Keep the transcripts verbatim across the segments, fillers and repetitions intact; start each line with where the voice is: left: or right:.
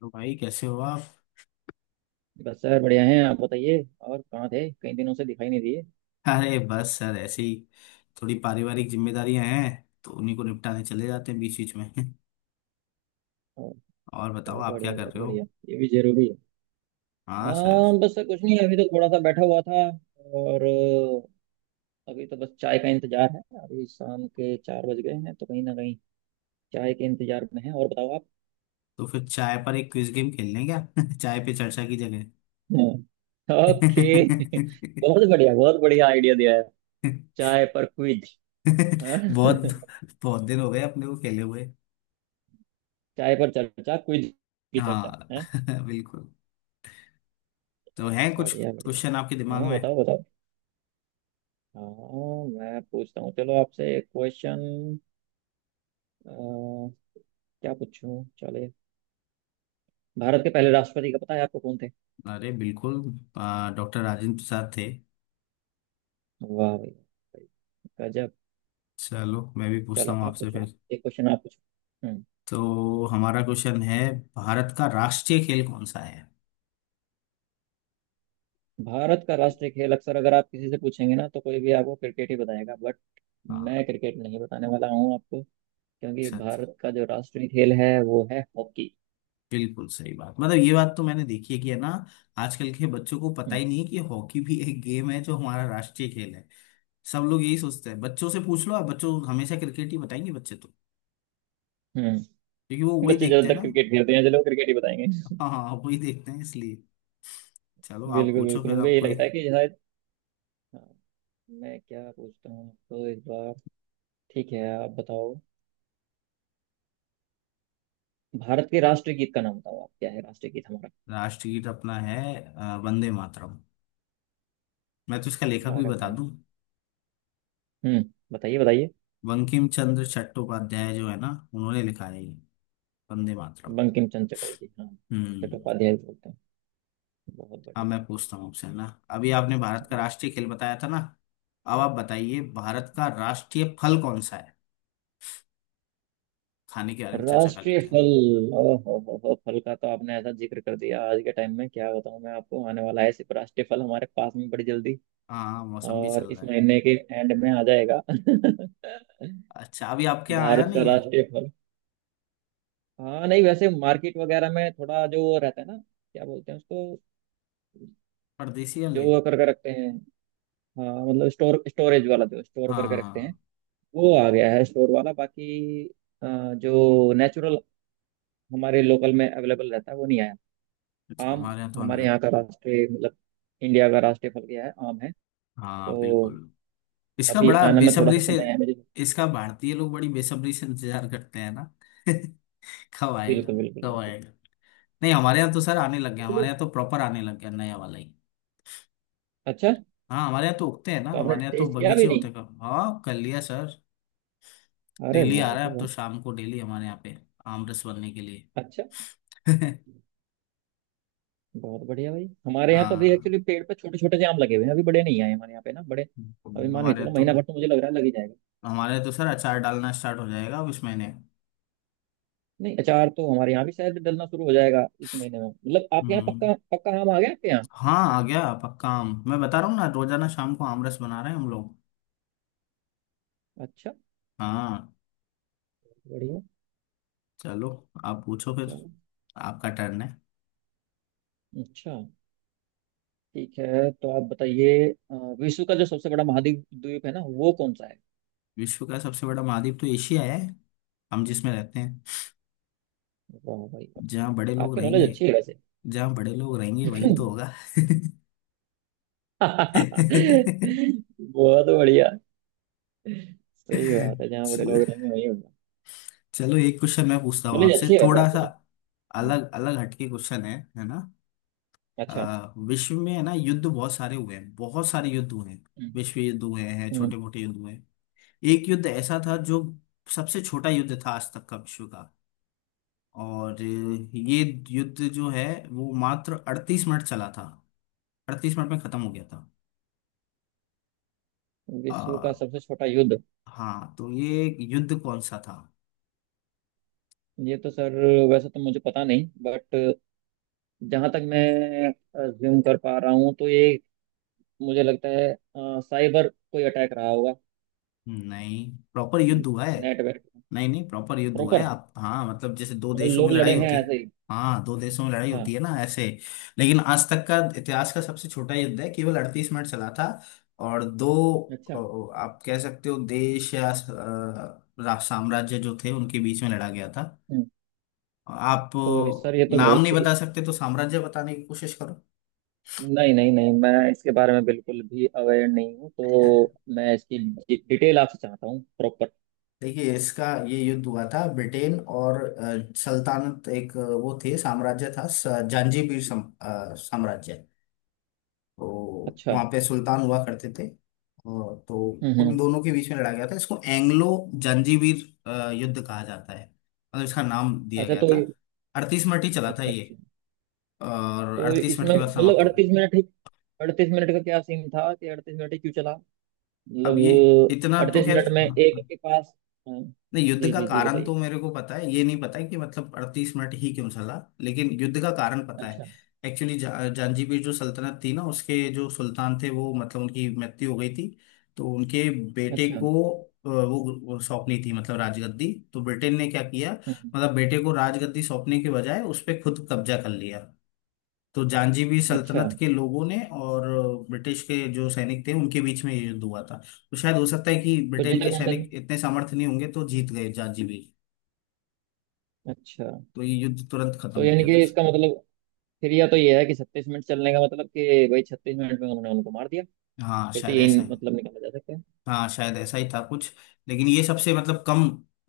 left: तो भाई कैसे हो आप।
right: बस सर बढ़िया हैं। आप बताइए, और कहाँ थे, कई दिनों से दिखाई नहीं दिए।
left: अरे बस सर ऐसे ही थोड़ी पारिवारिक जिम्मेदारियां हैं। तो उन्हीं को निपटाने चले जाते हैं बीच बीच में
right: और
left: और बताओ
right: बहुत
left: आप क्या
right: बढ़िया,
left: कर
right: बहुत
left: रहे हो।
right: बढ़िया। ये भी जरूरी है। आ,
left: हाँ सर।
right: बस सर कुछ नहीं, अभी तो थोड़ा सा बैठा हुआ था। और अ, अभी तो बस चाय का इंतजार है। अभी शाम के चार बज गए हैं तो कहीं ना कहीं चाय के इंतजार में है। और बताओ आप।
left: तो फिर चाय पर एक क्विज गेम खेल लें क्या। चाय पे चर्चा की जगह।
right: हाँ। ओके। बहुत बढ़िया, बहुत बढ़िया आइडिया दिया है। चाय पर क्विज।
left: बहुत बहुत दिन हो गए अपने को खेले हुए।
right: चाय पर चर्चा क्विज की चर्चा
left: हाँ
right: है।
left: बिल्कुल। तो हैं कुछ
right: बढ़िया बढ़िया।
left: क्वेश्चन आपके दिमाग
right: हाँ,
left: में।
right: बताओ बताओ। हाँ, मैं पूछता हूँ, चलो आपसे एक क्वेश्चन क्या पूछूं? चले, भारत के पहले राष्ट्रपति का पता है आपको, कौन थे?
left: अरे बिल्कुल, डॉक्टर राजेंद्र प्रसाद थे।
right: वाह भाई भाई, गजब।
left: चलो मैं भी पूछता
right: चलो
left: हूँ
right: आप
left: आपसे
right: पूछो
left: फिर।
right: एक क्वेश्चन, आप पूछो। हम्म।
left: तो हमारा क्वेश्चन है, भारत का राष्ट्रीय खेल कौन सा है।
right: भारत का राष्ट्रीय खेल अक्सर अगर आप किसी से पूछेंगे ना तो कोई भी आपको क्रिकेट ही बताएगा, बट मैं
left: हाँ।
right: क्रिकेट नहीं बताने वाला हूँ आपको। क्योंकि
left: अच्छा,
right: भारत का जो राष्ट्रीय खेल है वो है हॉकी।
left: बिल्कुल सही बात। मतलब ये बात तो मैंने देखी है कि है ना, आजकल के बच्चों को पता
right: हम्म।
left: ही नहीं है कि हॉकी भी एक गेम है जो हमारा राष्ट्रीय खेल है। सब लोग यही सोचते हैं, बच्चों से पूछ लो आप, बच्चों हमेशा क्रिकेट ही बताएंगे बच्चे तो,
right: हम्म।
left: क्योंकि वो वही
right: बच्चे
left: देखते हैं
right: ज्यादातर
left: ना।
right: क्रिकेट खेलते हैं, चलो क्रिकेट ही बताएंगे।
left: हाँ हाँ, वही देखते हैं इसलिए। चलो आप
right: बिल्कुल
left: पूछो
right: बिल्कुल,
left: फिर
right: उनको
left: आप
right: यही
left: कोई।
right: लगता है कि शायद। हाँ, मैं क्या पूछता हूँ आपको इस बार। ठीक है, आप बताओ भारत के राष्ट्रीय गीत का नाम, बताओ आप क्या है राष्ट्रीय गीत हमारा?
left: राष्ट्रगीत अपना है अ, वंदे मातरम। मैं तो इसका लेखक भी
right: अरे
left: बता
right: वाह।
left: दूं।
right: हम्म। बताइए बताइए।
left: बंकिम चंद्र चट्टोपाध्याय जो है ना, उन्होंने लिखा है ये। वंदे मातरम।
right: बंकिम चंद्र चटर्जी, हाँ।
left: हम्म।
right: चट्टोपाध्याय भी बोलते हैं। बहुत
left: अब
right: बढ़िया।
left: मैं पूछता हूँ आपसे है ना, अभी आपने भारत का राष्ट्रीय खेल बताया था ना, अब आप बताइए भारत का राष्ट्रीय फल कौन सा है। खाने के बारे में चर्चा कर
right: राष्ट्रीय
left: लेते हैं।
right: फल। ओ हो हो हो फल का तो आपने ऐसा जिक्र कर दिया। आज के टाइम में क्या बताऊं मैं आपको, आने वाला है सिर्फ राष्ट्रीय फल हमारे पास में बड़ी जल्दी।
left: हाँ हाँ, मौसम भी
right: और
left: चल
right: इस
left: रहा है।
right: महीने के एंड में आ जाएगा।
left: अच्छा, अभी आपके यहाँ आया
right: भारत का
left: नहीं है।
right: राष्ट्रीय फल। हाँ, नहीं वैसे मार्केट वगैरह में थोड़ा जो रहता है ना, क्या बोलते हैं उसको,
left: परदेसी
right: जो
left: वाले।
right: वो करके रखते हैं। हाँ, मतलब स्टोर, स्टोरेज वाला, जो स्टोर करके रखते हैं।
left: हाँ।
right: वो आ गया है स्टोर वाला, बाकी अ, जो नेचुरल हमारे लोकल में अवेलेबल रहता है वो नहीं आया।
left: अच्छा,
right: आम।
left: हमारे यहाँ तो आने
right: हमारे यहाँ
left: लगे।
right: का राष्ट्रीय मतलब इंडिया का राष्ट्रीय फल क्या है, आम है।
left: हाँ
right: तो
left: बिल्कुल। इसका
right: अभी
left: बड़ा
right: आने में थोड़ा
left: बेसब्री
right: सा
left: से,
right: समय है मुझे।
left: इसका भारतीय लोग बड़ी बेसब्री से इंतजार करते हैं ना। कब आएगा।
right: बिल्कुल बिल्कुल
left: कब
right: बिल्कुल।
left: आएगा। नहीं हमारे यहाँ तो सर आने लग गया, हमारे यहाँ तो प्रॉपर आने लग गया नया वाला ही।
right: अच्छा,
left: हाँ हमारे यहाँ तो उगते हैं ना,
right: तो आपने
left: हमारे यहाँ तो
right: टेस्ट किया
left: बगीचे
right: भी
left: होते
right: नहीं?
left: हैं। कब हाँ कर लिया सर।
right: अरे
left: डेली आ
right: वाह
left: रहा है,
right: जी
left: अब तो
right: वाह।
left: शाम को डेली हमारे यहाँ पे आम रस बनने के लिए
right: अच्छा। बहुत बढ़िया भाई, हमारे यहाँ तो अभी
left: हाँ
right: एक्चुअली पेड़ पे छोटे छोटे से आम लगे हुए हैं, अभी बड़े नहीं आए हमारे यहाँ पे ना, बड़े। अभी मान के
left: हमारे
right: चलो
left: यहाँ तो,
right: महीना भर तो मुझे लग रहा है लग ही जाएगा।
left: हमारे यहाँ तो सर अचार डालना स्टार्ट हो जाएगा अब इस महीने।
right: नहीं, अचार तो हमारे यहाँ भी शायद डलना शुरू हो जाएगा इस महीने में। मतलब आपके यहाँ
left: हम्म।
right: पक्का पक्का आम आ गया, आपके यहाँ?
left: हाँ आ गया पक्का आम, मैं बता रहा हूँ ना, रोजाना शाम को आम रस बना रहे हैं हम लोग।
right: अच्छा।
left: हाँ।
right: बढ़िया।
left: चलो आप पूछो फिर।
right: चलो।
left: आपका टर्न है।
right: अच्छा। ठीक है, तो आप बताइए अ, विश्व का जो सबसे बड़ा महाद्वीप, द्वीप है ना, वो कौन सा है?
left: विश्व का सबसे बड़ा महाद्वीप तो एशिया है, हम जिसमें रहते हैं।
right: वाह भाई
left: जहाँ बड़े
right: वाह,
left: लोग
right: आपकी नॉलेज
left: रहेंगे,
right: अच्छी है वैसे।
left: जहाँ बड़े लोग रहेंगे वहीं तो होगा।
right: बहुत बढ़िया। सही बात है, जहाँ बड़े
left: च-
right: लोग रहेंगे वही होगा।
left: चलो एक क्वेश्चन मैं पूछता हूँ
right: नॉलेज
left: आपसे,
right: अच्छी है वैसे
left: थोड़ा
right: आपको
left: सा
right: ना।
left: अलग अलग हटके क्वेश्चन है है ना।
right: अच्छा।
left: अ, विश्व में है ना युद्ध बहुत सारे हुए हैं, बहुत सारे युद्ध हुए हैं,
right: हम्म।
left: विश्व युद्ध हुए हैं,
right: हम्म।
left: छोटे मोटे युद्ध हुए हैं। एक युद्ध ऐसा था जो सबसे छोटा युद्ध था आज तक का विश्व का। और अ, ये युद्ध जो है, वो मात्र अड़तीस मिनट चला था, अड़तीस मिनट में खत्म हो गया था।
right: विश्व का
left: अ,
right: सबसे छोटा युद्ध।
left: हाँ तो ये युद्ध कौन सा था।
right: ये तो सर वैसे तो मुझे पता नहीं, बट जहां तक मैं ज्यूम कर पा रहा हूँ तो ये, मुझे लगता है अ, साइबर कोई अटैक रहा होगा।
left: नहीं प्रॉपर युद्ध हुआ है।
right: नेट वेट।
left: नहीं नहीं प्रॉपर युद्ध हुआ है
right: प्रॉपर,
left: आप, हाँ मतलब जैसे दो
right: मतलब
left: देशों में
right: लोग लड़े
left: लड़ाई
right: हैं
left: होती है।
right: ऐसे ही।
left: हाँ दो देशों में लड़ाई होती है
right: हाँ।
left: ना ऐसे, लेकिन आज तक का इतिहास का सबसे छोटा युद्ध है, केवल अड़तीस मिनट चला था। और दो
right: अच्छा।
left: अ, आप कह सकते हो देश या अ, रा- साम्राज्य जो थे उनके बीच में लड़ा गया था।
right: हम्म,
left: आप
right: तो सर ये
left: अ,
right: तो
left: नाम नहीं
right: बहुत ही,
left: बता सकते तो साम्राज्य बताने की कोशिश करो।
right: नहीं नहीं नहीं, मैं इसके बारे में बिल्कुल भी अवेयर नहीं हूँ तो मैं इसकी डिटेल आपसे चाहता हूँ, प्रॉपर।
left: देखिए इसका, ये युद्ध हुआ था ब्रिटेन और अ, सल्तनत, एक अ, वो थे, साम्राज्य था स- जंजीबार सम, अ, साम्राज्य। तो
right: अच्छा।
left: वहाँ पे सुल्तान हुआ करते थे, और तो
right: हम्म।
left: उन
right: हम्म।
left: दोनों के बीच में लड़ा गया था। इसको एंग्लो जंजीबार युद्ध कहा जाता है, मतलब इसका नाम दिया
right: अच्छा,
left: गया
right: तो
left: था।
right: ये,
left: अड़तीस मिनट ही चला था
right: अच्छा
left: ये,
right: अच्छा।
left: और
right: तो
left: अड़तीस मिनट
right: इसमें
left: के बाद
right: मतलब
left: समाप्त हो गया।
right: अड़तीस मिनट ही, अड़तीस मिनट का क्या सीन था कि अड़तीस मिनट ही क्यों चला,
left: अब ये,
right: मतलब
left: इतना तो
right: अड़तीस
left: खैर
right: मिनट में
left: हाँ,
right: एक के पास, हाँ,
left: नहीं युद्ध
right: जी
left: का
right: जी जी
left: कारण
right: बताइए।
left: तो मेरे को पता है, ये नहीं पता है कि मतलब अड़तीस मिनट ही क्यों चला, लेकिन युद्ध का कारण पता है।
right: अच्छा।
left: एक्चुअली जा, जांजीबीर जो सल्तनत थी ना, उसके जो सुल्तान थे वो, मतलब उनकी मृत्यु हो गई थी। तो उनके बेटे
right: अच्छा।
left: को अ, वो वो सौंपनी थी मतलब राजगद्दी। तो ब्रिटेन ने क्या किया,
right: हम्म।
left: मतलब बेटे को राजगद्दी सौंपने के बजाय उस पर खुद कब्जा कर लिया। तो जांजीबी
right: अच्छा।
left: सल्तनत के लोगों ने और ब्रिटिश के जो सैनिक थे उनके बीच में ये युद्ध हुआ था। तो शायद हो सकता है कि
right: तो
left: ब्रिटेन
right: जीता
left: के
right: कौन था?
left: सैनिक इतने सामर्थ्य नहीं होंगे तो जीत गए जांजीबी,
right: अच्छा।
left: तो ये युद्ध तुरंत खत्म
right: तो
left: हो
right: यानी
left: गया था।
right: कि इसका मतलब फिर, या तो ये है कि छत्तीस मिनट चलने का मतलब कि भाई छत्तीस मिनट में उन्होंने उनको मार दिया।
left: हाँ
right: फिर तो
left: शायद
right: यही
left: ऐसा है।
right: मतलब निकाला जा सकता है।
left: हाँ शायद ऐसा ही था कुछ, लेकिन ये सबसे मतलब कम,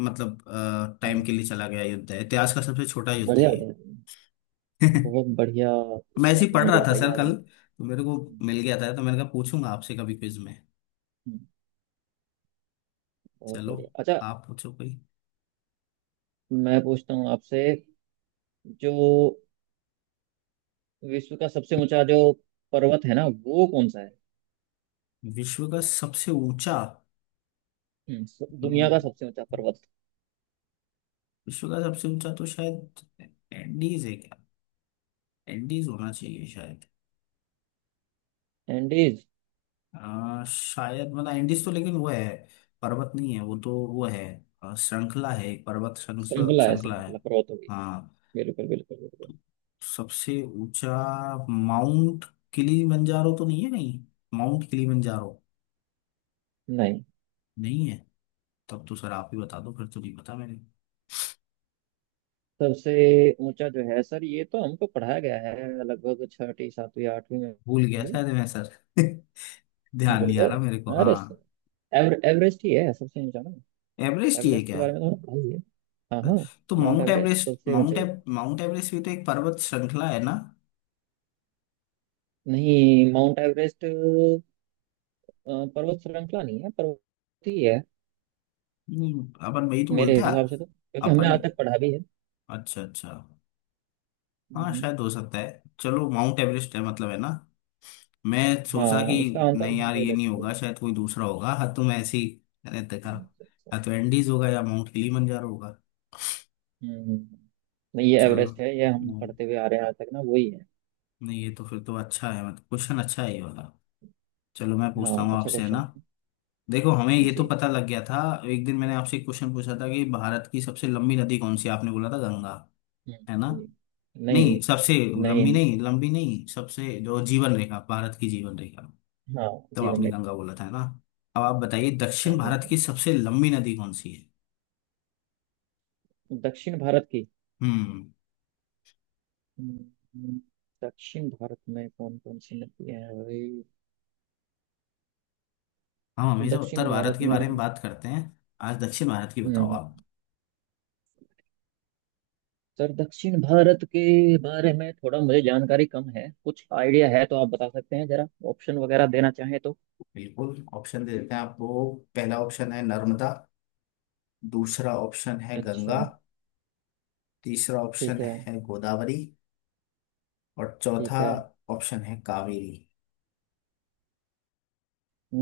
left: मतलब टाइम
right: हम्म।
left: के लिए चला गया युद्ध है, इतिहास का सबसे छोटा युद्ध
right: बढ़िया
left: है ये।
right: बताया तुमने। बहुत बढ़िया
left: मैं
right: चीज
left: ऐसे ही
right: आपने
left: पढ़ रहा
right: मुझे
left: था
right: बताई
left: सर,
right: आज
left: कल
right: ना।
left: तो मेरे को मिल गया था, तो मैंने कहा पूछूंगा आपसे कभी क्विज में।
right: हम्म, बहुत
left: चलो
right: बढ़िया। अच्छा,
left: आप पूछो कोई।
right: मैं पूछता हूँ आपसे, जो विश्व का सबसे ऊंचा जो पर्वत है ना, वो कौन सा है?
left: विश्व का सबसे ऊंचा,
right: हम्म, स- दुनिया का सबसे ऊंचा पर्वत
left: विश्व का सबसे ऊंचा तो शायद एंडीज है क्या, एंडीज होना चाहिए शायद।
right: एंडीज
left: आ, शायद मतलब एंडीज तो, लेकिन वो है, पर्वत नहीं है वो तो, वो है आ, श्रृंखला है, एक पर्वत श्रृंखला,
right: श्रृंखला है,
left: श्रृंखला है।
right: श्रृंखला पर्वत होगी।
left: हाँ
right: बिल्कुल बिल्कुल बिल्कुल।
left: तो सबसे ऊंचा माउंट किलीमंजारो तो नहीं है, नहीं माउंट किलीमंजारो
right: नहीं,
left: नहीं है। तब तो सर आप ही बता दो फिर, तो नहीं पता मैंने,
right: सबसे ऊंचा जो है सर, ये तो हमको पढ़ाया गया है लगभग छठी सातवीं आठवीं में
left: भूल गया
right: भी।
left: शायद मैं सर। ध्यान नहीं
right: बोले
left: आ रहा मेरे को।
right: अरे सर,
left: हाँ
right: एवर, एवरेस्ट ही है सबसे ऊंचा ना?
left: एवरेस्ट ही है
right: एवरेस्ट के
left: क्या।
right: बारे में तो हमने पढ़ा ही है। हाँ हाँ।
left: तो
right: माउंट
left: माउंट
right: एवरेस्ट
left: एवरेस्ट,
right: सबसे ऊंचा
left: माउंट
right: ही
left: एव,
right: है।
left: माउंट एवरेस्ट भी तो एक पर्वत श्रृंखला है ना।
right: नहीं, माउंट एवरेस्ट अ, पर्वत श्रृंखला नहीं है, पर्वत ही है।
left: नहीं अपन वही तो
right: मेरे
left: बोलते हैं।
right: हिसाब से तो, क्योंकि हमने
left: अपन,
right: आज तक पढ़ा भी है।
left: अच्छा अच्छा। हाँ
right: हम्म,
left: शायद हो सकता है, चलो माउंट एवरेस्ट है मतलब, है ना, मैं सोचा कि
right: हाँ, इसका आंसर
left: नहीं यार
right: माउंट
left: ये नहीं
right: एवरेस्ट।
left: होगा शायद, कोई दूसरा होगा। हाँ तो मैं ऐसे ही, मैंने देखा,
right: अच्छा।
left: हाँ तो एंडीज होगा या माउंट किलीमंजारो होगा।
right: हम्म। नहीं, ये
left: चलो,
right: एवरेस्ट है, ये हम
left: नहीं
right: पढ़ते हुए आ रहे हैं आज तक ना, वही है।
left: नहीं ये तो फिर तो अच्छा है, मतलब क्वेश्चन अच्छा है ये वाला। चलो मैं
right: हाँ,
left: पूछता हूँ
right: अच्छा
left: आपसे है ना,
right: क्वेश्चन है।
left: देखो हमें ये तो
right: जी।
left: पता लग गया था। एक दिन मैंने आपसे एक क्वेश्चन पूछा था कि भारत की सबसे लंबी नदी कौन सी है? आपने बोला था गंगा,
right: हम्म,
left: है ना,
right: जी। नहीं।
left: नहीं सबसे
right: नहीं।
left: लंबी नहीं, लंबी नहीं सबसे जो जीवन रेखा, भारत की जीवन रेखा तब,
right: हाँ।
left: तो
right: जीवन
left: आपने
right: रेखा।
left: गंगा बोला था है ना। अब आप बताइए
right: हाँ
left: दक्षिण
right: जी, हाँ
left: भारत की
right: जी।
left: सबसे लंबी नदी कौन सी है।
right: दक्षिण भारत की।
left: हम्म।
right: हम्म, दक्षिण भारत में कौन कौन सी नदियां हैं भाई?
left: हम हमेशा
right: दक्षिण
left: उत्तर भारत
right: भारत
left: के
right: में।
left: बारे में बात करते हैं, आज दक्षिण भारत की
right: हम्म
left: बताओ
right: हम्म।
left: आप।
right: सर दक्षिण भारत के बारे में थोड़ा मुझे जानकारी कम है, कुछ आइडिया है तो आप बता सकते हैं, जरा ऑप्शन वगैरह देना चाहें तो।
left: बिल्कुल ऑप्शन दे देते हैं आपको। पहला ऑप्शन है नर्मदा, दूसरा ऑप्शन है
right: अच्छा।
left: गंगा, तीसरा ऑप्शन
right: ठीक है।
left: है गोदावरी, और
right: ठीक
left: चौथा
right: है।
left: ऑप्शन है कावेरी।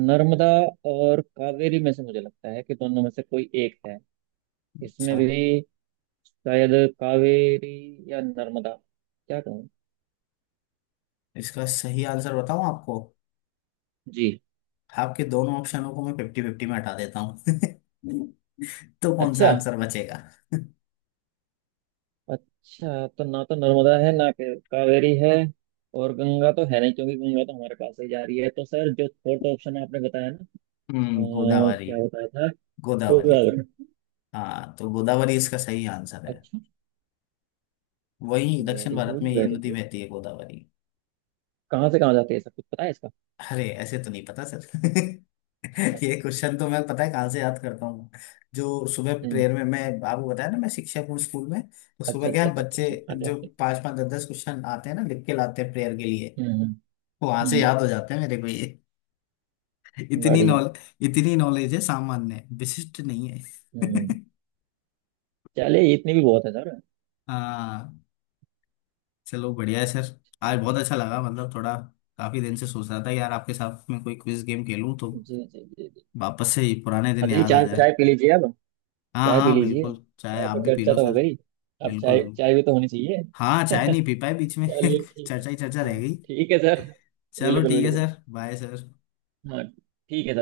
right: नर्मदा और कावेरी में से मुझे लगता है कि दोनों में से कोई एक है, इसमें
left: अच्छा,
right: भी। शायद कावेरी या नर्मदा, क्या कहूँ।
left: इसका सही आंसर बताऊं आपको,
right: जी।
left: आपके दोनों ऑप्शनों को मैं फिफ्टी फिफ्टी में हटा देता हूँ। तो कौन सा
right: अच्छा,
left: आंसर बचेगा।
right: अच्छा, तो ना तो नर्मदा है, ना के- कावेरी है, और गंगा तो है नहीं क्योंकि गंगा तो हमारे पास ही जा रही है, तो सर जो फोर्थ ऑप्शन आपने बताया ना,
left: हम्म,
right: अ,
left: गोदावरी।
right: क्या बताया था?
left: गोदावरी।
right: गोदावरी।
left: हाँ तो गोदावरी इसका सही आंसर है।
right: अच्छा।
left: वही दक्षिण
right: वेरी
left: भारत में
right: गुड,
left: ये
right: वेरी
left: नदी
right: गुड।
left: बहती है, गोदावरी।
right: कहाँ से कहाँ जाती है, सब कुछ पता है इसका?
left: अरे ऐसे तो नहीं पता सर। ये
right: अच्छा।
left: क्वेश्चन तो मैं, पता है कहाँ से याद करता हूँ, जो सुबह
right: हम्म।
left: प्रेयर में, मैं आपको बताया ना मैं शिक्षक हूँ स्कूल में, तो
right: अच्छा
left: सुबह क्या
right: अच्छा
left: है,
right: अच्छा अच्छा
left: बच्चे
right: अच्छा, आगे
left: जो
right: आगे।
left: पांच पांच दस दस क्वेश्चन आते हैं ना, लिख के लाते हैं प्रेयर के लिए,
right: हम्म हम्म।
left: वो वहां से
right: हम्म,
left: याद हो जाते हैं मेरे को ये। इतनी
right: बढ़िया।
left: नॉल इतनी नॉलेज है, सामान्य है, विशिष्ट नहीं
right: हम्म।
left: है।
right: चलिए, इतनी भी बहुत है सर।
left: हाँ। चलो बढ़िया है सर, आज बहुत अच्छा लगा मतलब, थोड़ा काफी दिन से सोच रहा था यार आपके साथ में कोई क्विज गेम खेलूं, तो
right: जी जी जी जी।
left: वापस से ये पुराने दिन
right: बताइए।
left: याद आ
right: चाय
left: जाए।
right: चाय पी लीजिए अब।
left: हाँ
right: चाय पी
left: हाँ
right: लीजिए,
left: बिल्कुल, चाय
right: चाय
left: आप
right: पर
left: भी पी
right: चर्चा
left: लो
right: तो
left: सर।
right: हो गई, अब चाय
left: बिल्कुल।
right: चाय भी तो होनी चाहिए।
left: हाँ चाय नहीं पी पाए बीच में,
right: चलिए ठीक
left: चर्चा ही चर्चा
right: है। हाँ
left: रह गई।
right: ठीक है सर।
left: चलो
right: बिल्कुल
left: ठीक है
right: बिल्कुल।
left: Sir, bye sir.
right: हाँ। ठीक है सर।